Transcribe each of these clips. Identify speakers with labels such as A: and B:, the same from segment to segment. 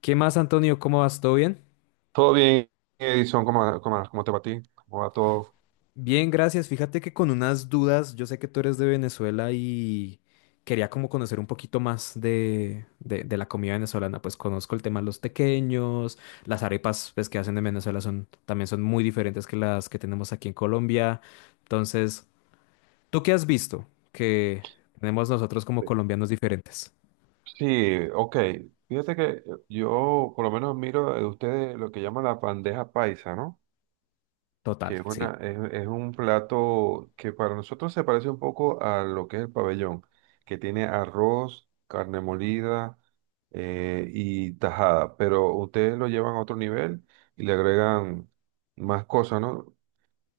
A: ¿Qué más, Antonio? ¿Cómo vas? ¿Todo bien?
B: Todo bien, Edison, ¿cómo te va a ti? ¿Cómo va todo?
A: Bien, gracias. Fíjate que con unas dudas, yo sé que tú eres de Venezuela y quería como conocer un poquito más de la comida venezolana. Pues conozco el tema de los tequeños, las arepas pues, que hacen en Venezuela son, también son muy diferentes que las que tenemos aquí en Colombia. Entonces, ¿tú qué has visto que tenemos nosotros como
B: Sí.
A: colombianos diferentes?
B: Sí, ok. Fíjate que yo por lo menos miro de ustedes lo que llaman la bandeja paisa, ¿no?
A: Total,
B: Que es,
A: sí.
B: una, es un plato que para nosotros se parece un poco a lo que es el pabellón, que tiene arroz, carne molida y tajada, pero ustedes lo llevan a otro nivel y le agregan más cosas, ¿no?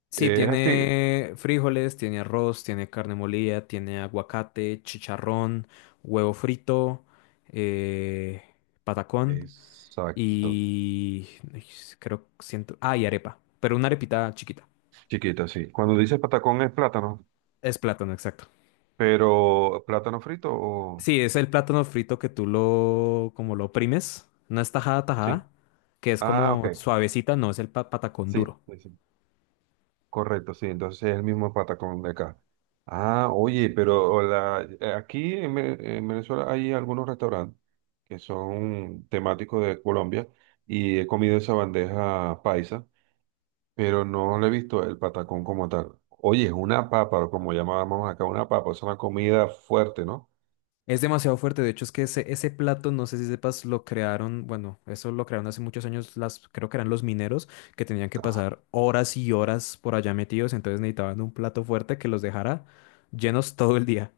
A: Sí,
B: Es así.
A: tiene frijoles, tiene arroz, tiene carne molida, tiene aguacate, chicharrón, huevo frito, eh, patacón
B: Exacto.
A: y ay, creo siento, ah, y arepa, pero una arepita chiquita.
B: Chiquita, sí. Cuando dices patacón es plátano,
A: Es plátano, exacto.
B: pero plátano frito o...
A: Sí, es el plátano frito que tú lo como lo oprimes, no es tajada
B: Sí.
A: tajada, que es
B: Ah, ok.
A: como suavecita, no es el patacón
B: Sí,
A: duro.
B: sí, sí. Correcto, sí. Entonces es el mismo patacón de acá. Ah, oye, pero la... aquí en, Ve- en Venezuela hay algunos restaurantes que son temáticos de Colombia y he comido esa bandeja paisa, pero no le he visto el patacón como tal. Oye, es una papa, como llamábamos acá, una papa, es una comida fuerte, ¿no?
A: Es demasiado fuerte, de hecho es que ese plato, no sé si sepas, lo crearon, bueno, eso lo crearon hace muchos años, las, creo que eran los mineros que tenían que pasar horas y horas por allá metidos, entonces necesitaban un plato fuerte que los dejara llenos todo el día.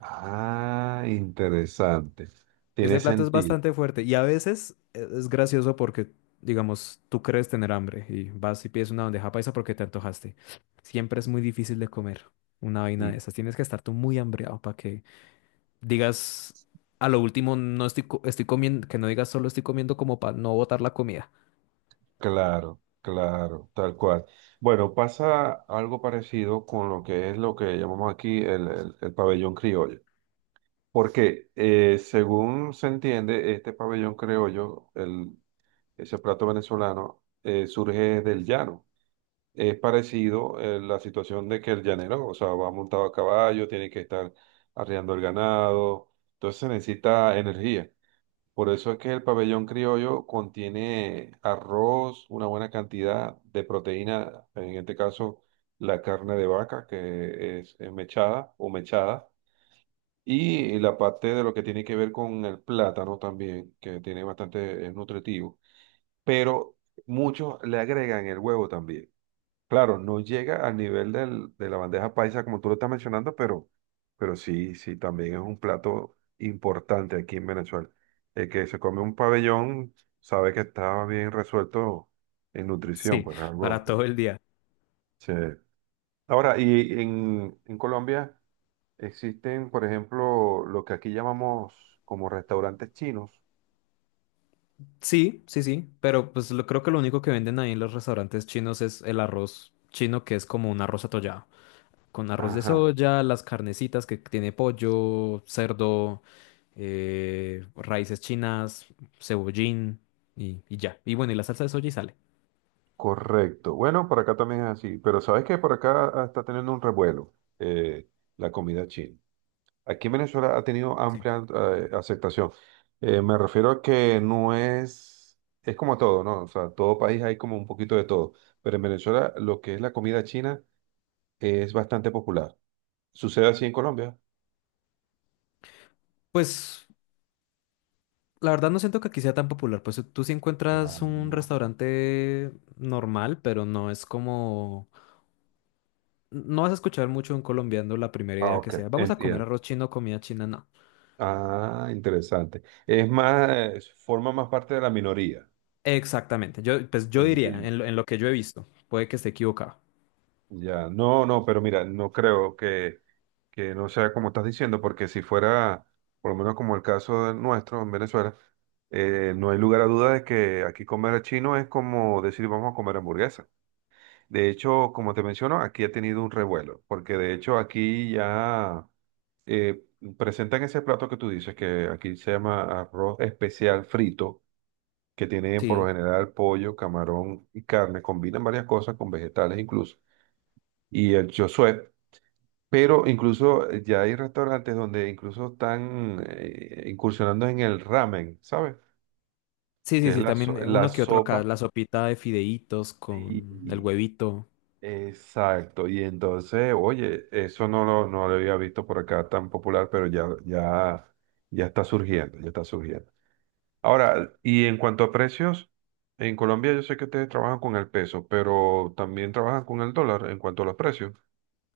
B: Ah, interesante. Tiene
A: Ese plato es
B: sentido.
A: bastante fuerte y a veces es gracioso porque, digamos, tú crees tener hambre y vas y pides una bandeja paisa porque te antojaste. Siempre es muy difícil de comer una vaina de
B: Sí,
A: esas, tienes que estar tú muy hambreado para que digas a lo último, no estoy, estoy comiendo, que no digas solo estoy comiendo como para no botar la comida.
B: claro, claro, tal cual. Bueno, pasa algo parecido con lo que es lo que llamamos aquí el pabellón criollo. Porque según se entiende, este pabellón criollo, ese plato venezolano, surge del llano. Es parecido la situación de que el llanero, o sea, va montado a caballo, tiene que estar arreando el ganado, entonces se necesita energía. Por eso es que el pabellón criollo contiene arroz, una buena cantidad de proteína, en este caso la carne de vaca, que es mechada o mechada, y la parte de lo que tiene que ver con el plátano también, que tiene bastante, es nutritivo. Pero muchos le agregan el huevo también. Claro, no llega al nivel de la bandeja paisa como tú lo estás mencionando, pero sí, sí, también es un plato importante aquí en Venezuela. El que se come un pabellón sabe que está bien resuelto en nutrición,
A: Sí,
B: pues
A: para
B: algo.
A: todo el día.
B: Sí. Ahora, y en Colombia existen, por ejemplo, lo que aquí llamamos como restaurantes chinos.
A: Sí, sí, sí, pero pues lo, creo que lo único que venden ahí en los restaurantes chinos es el arroz chino, que es como un arroz atollado, con arroz de
B: Ajá,
A: soya, las carnecitas que tiene pollo, cerdo, raíces chinas, cebollín y ya. Y bueno, y la salsa de soya y sale.
B: correcto. Bueno, por acá también es así, pero sabes que por acá está teniendo un revuelo eh, la comida china. Aquí en Venezuela ha tenido amplia aceptación. Me refiero a que no es, es como todo, ¿no? O sea, todo país hay como un poquito de todo, pero en Venezuela lo que es la comida china es bastante popular. ¿Sucede así en Colombia?
A: Pues la verdad no siento que aquí sea tan popular, pues tú sí
B: No,
A: encuentras un
B: no.
A: restaurante normal, pero no es como... No vas a escuchar mucho un colombiano la primera
B: Ah,
A: idea que
B: ok,
A: sea, vamos a comer
B: entiendo.
A: arroz chino, comida china, no.
B: Ah, interesante. Es más, forma más parte de la minoría.
A: Exactamente, yo, pues yo diría,
B: Entiendo.
A: en en lo que yo he visto, puede que esté equivocado.
B: Ya, no, no, pero mira, no creo que no sea como estás diciendo, porque si fuera, por lo menos como el caso de nuestro en Venezuela, no hay lugar a duda de que aquí comer chino es como decir vamos a comer hamburguesa. De hecho, como te menciono, aquí ha tenido un revuelo, porque de hecho aquí ya eh, presentan ese plato que tú dices, que aquí se llama arroz especial frito, que tiene por lo
A: Sí,
B: general pollo, camarón y carne, combinan varias cosas con vegetales incluso y el Chosué. Pero incluso ya hay restaurantes donde incluso están incursionando en el ramen, ¿sabes?
A: sí, sí,
B: Que es
A: sí, también
B: la
A: uno que otro acá,
B: sopa.
A: la sopita de fideitos con el
B: Sí,
A: huevito.
B: exacto. Y entonces, oye, eso no lo había visto por acá tan popular, pero ya, ya, ya está surgiendo, ya está surgiendo. Ahora, y en cuanto a precios, en Colombia yo sé que ustedes trabajan con el peso, pero también trabajan con el dólar en cuanto a los precios.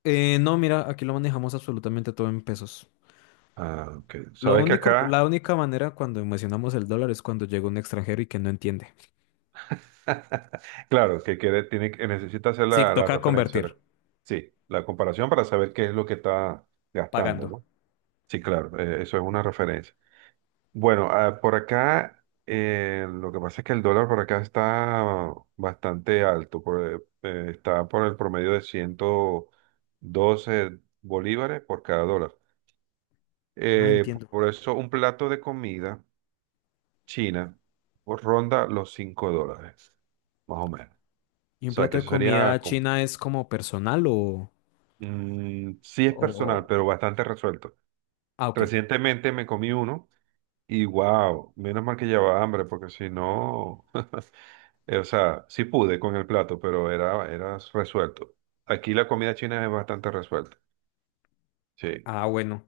A: No, mira, aquí lo manejamos absolutamente todo en pesos.
B: Ah, ok.
A: Lo
B: Sabes que
A: único,
B: acá
A: la única manera cuando mencionamos el dólar es cuando llega un extranjero y que no entiende.
B: Claro, que quiere, tiene, necesita hacer
A: Sí,
B: la
A: toca
B: referencia,
A: convertir,
B: la- sí, la comparación para saber qué es lo que está gastando,
A: pagando.
B: ¿no? Sí, claro, eso es una referencia. Bueno, por acá, lo que pasa es que el dólar por acá está bastante alto, por, está por el promedio de 112 bolívares por cada dólar.
A: Ah, entiendo.
B: Por eso un plato de comida china ronda los $5, más o menos.
A: ¿Y
B: O
A: un
B: sea,
A: plato
B: que
A: de
B: eso sería
A: comida china es como personal o,
B: Mm, sí es
A: o-
B: personal,
A: o-
B: pero bastante resuelto.
A: ah, ok.
B: Recientemente me comí uno y wow, menos mal que llevaba hambre, porque si no, o sea, sí pude con el plato, pero era, era resuelto. Aquí la comida china es bastante resuelta. Sí.
A: Ah, bueno.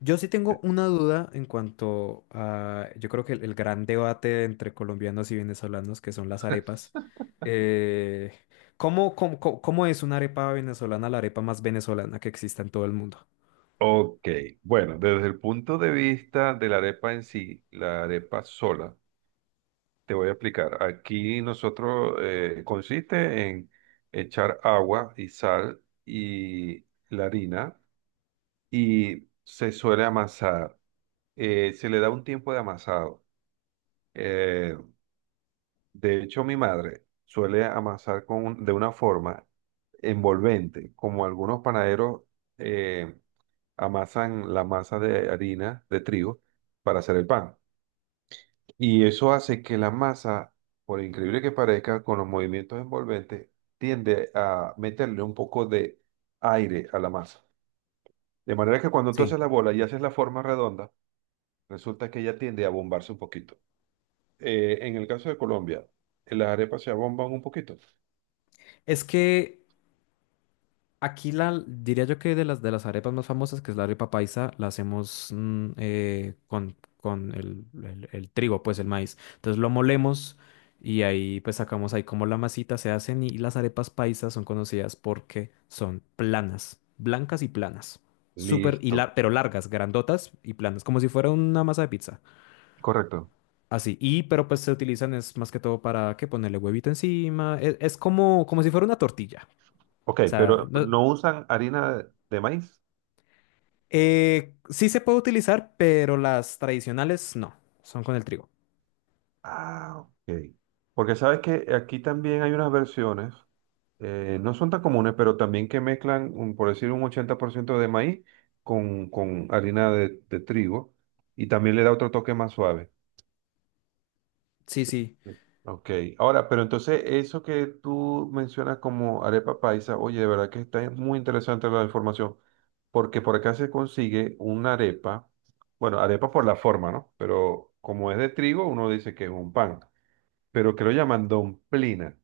A: Yo sí tengo una duda en cuanto a, yo creo que el gran debate entre colombianos y venezolanos, que son las arepas. Eh, ¿Cómo, cómo, cómo es una arepa venezolana, la arepa más venezolana que exista en todo el mundo?
B: Ok, bueno, desde el punto de vista de la arepa en sí, la arepa sola. Te voy a explicar. Aquí nosotros consiste en echar agua y sal y la harina y se suele amasar. Se le da un tiempo de amasado. Eh, de hecho, mi madre suele amasar con de una forma envolvente, como algunos panaderos eh, amasan la masa de harina de trigo para hacer el pan. Y eso hace que la masa, por increíble que parezca, con los movimientos envolventes, tiende a meterle un poco de aire a la masa. De manera que cuando tú haces
A: Sí.
B: la bola y haces la forma redonda, resulta que ella tiende a bombarse un poquito. En el caso de Colombia, las arepas se abomban un poquito.
A: Es que aquí la, diría yo que de las arepas más famosas, que es la arepa paisa, la hacemos con el, el trigo, pues el maíz. Entonces lo molemos y ahí pues sacamos ahí como la masita se hacen y las arepas paisas son conocidas porque son planas, blancas y planas. Súper, y
B: Listo,
A: pero largas, grandotas y planas, como si fuera una masa de pizza.
B: correcto.
A: Así, y pero pues se utilizan es más que todo para que ponerle huevito encima, es, como, como si fuera una tortilla.
B: Ok,
A: O sea,
B: pero no usan harina de maíz.
A: eh, sí se puede utilizar, pero las tradicionales no, son con el trigo.
B: Ah, ok. Porque sabes que aquí también hay unas versiones no son tan comunes, pero también que mezclan, un- por decir, un 80% de maíz con harina de trigo y también le da otro toque más suave.
A: Sí, sí.
B: Sí. Ok, ahora, pero entonces eso que tú mencionas como arepa paisa, oye, de verdad que está muy interesante la información, porque por acá se consigue una arepa, bueno, arepa por la forma, ¿no? Pero como es de trigo, uno dice que es un pan, pero que lo llaman domplina,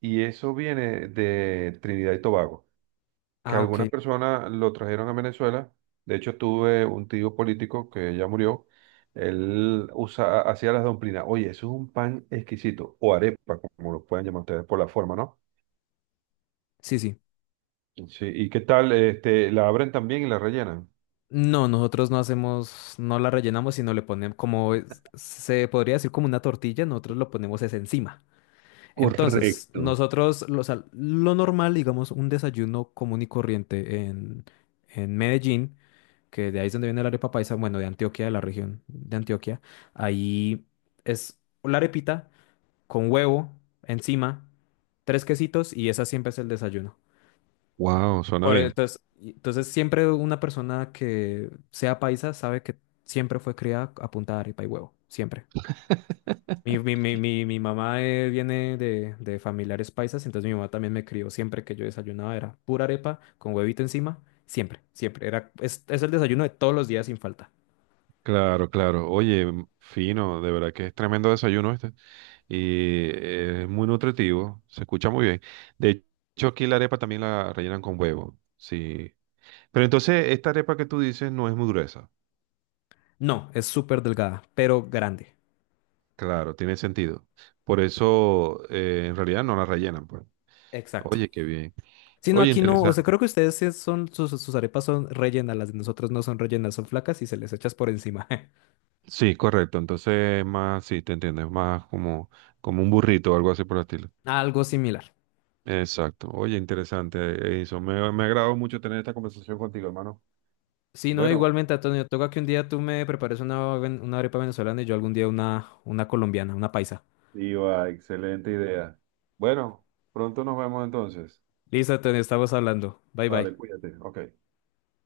B: y eso viene de Trinidad y Tobago. Que
A: Ah, ok,
B: algunas
A: no.
B: personas lo trajeron a Venezuela. De hecho, tuve un tío político que ya murió. Él usa, hacía las domplinas. Oye, eso es un pan exquisito, o arepa, como lo pueden llamar ustedes por la forma, ¿no?
A: Sí, sí.
B: Sí, ¿y qué tal? Este, la abren también y la rellenan.
A: No, nosotros no hacemos, no la rellenamos, sino le ponemos como se podría decir como una tortilla, nosotros lo ponemos es encima. Entonces,
B: Correcto.
A: nosotros, lo, o sea, lo normal, digamos, un desayuno común y corriente en Medellín, que de ahí es donde viene la arepa paisa, bueno, de Antioquia, de la región de Antioquia, ahí es la arepita con huevo encima, tres quesitos y esa siempre es el desayuno.
B: Wow, suena
A: Por, e,
B: bien.
A: entonces, entonces, siempre una persona que sea paisa sabe que siempre fue criada a punta de arepa y huevo, siempre. Mi mamá viene de familiares paisas, entonces mi mamá también me crió siempre que yo desayunaba, era pura arepa con huevito encima, siempre, siempre. Era, es el desayuno de todos los días sin falta.
B: Claro, claro. Oye, m- fino, de verdad que es tremendo desayuno este. Y es muy nutritivo, se escucha muy bien. De hecho, aquí la arepa también la rellenan con huevo. Sí, pero entonces, esta arepa que tú dices no es muy gruesa.
A: No, es súper delgada, pero grande.
B: Claro, tiene sentido. Por eso, en realidad no la rellenan, pues.
A: Exacto.
B: Oye, qué bien.
A: Sí, no,
B: Oye,
A: aquí no, o sea,
B: interesante.
A: creo que ustedes sí son, sus, sus arepas son rellenas, las de nosotros no son rellenas, son flacas y se les echas por encima.
B: Sí, correcto. Entonces, es más, sí, te entiendo. Es más como, como un burrito o algo así por el estilo.
A: Algo similar.
B: Exacto. Oye, interesante eso. Me ha agradado mucho tener esta conversación contigo, hermano.
A: Sí, no,
B: Bueno,
A: igualmente, Antonio, toca que un día tú me prepares una, una arepa venezolana y yo algún día una colombiana, una paisa.
B: iba, excelente idea. Bueno, pronto nos vemos entonces.
A: Listo, Antonio, estamos hablando. Bye,
B: Vale,
A: bye.
B: cuídate. Ok.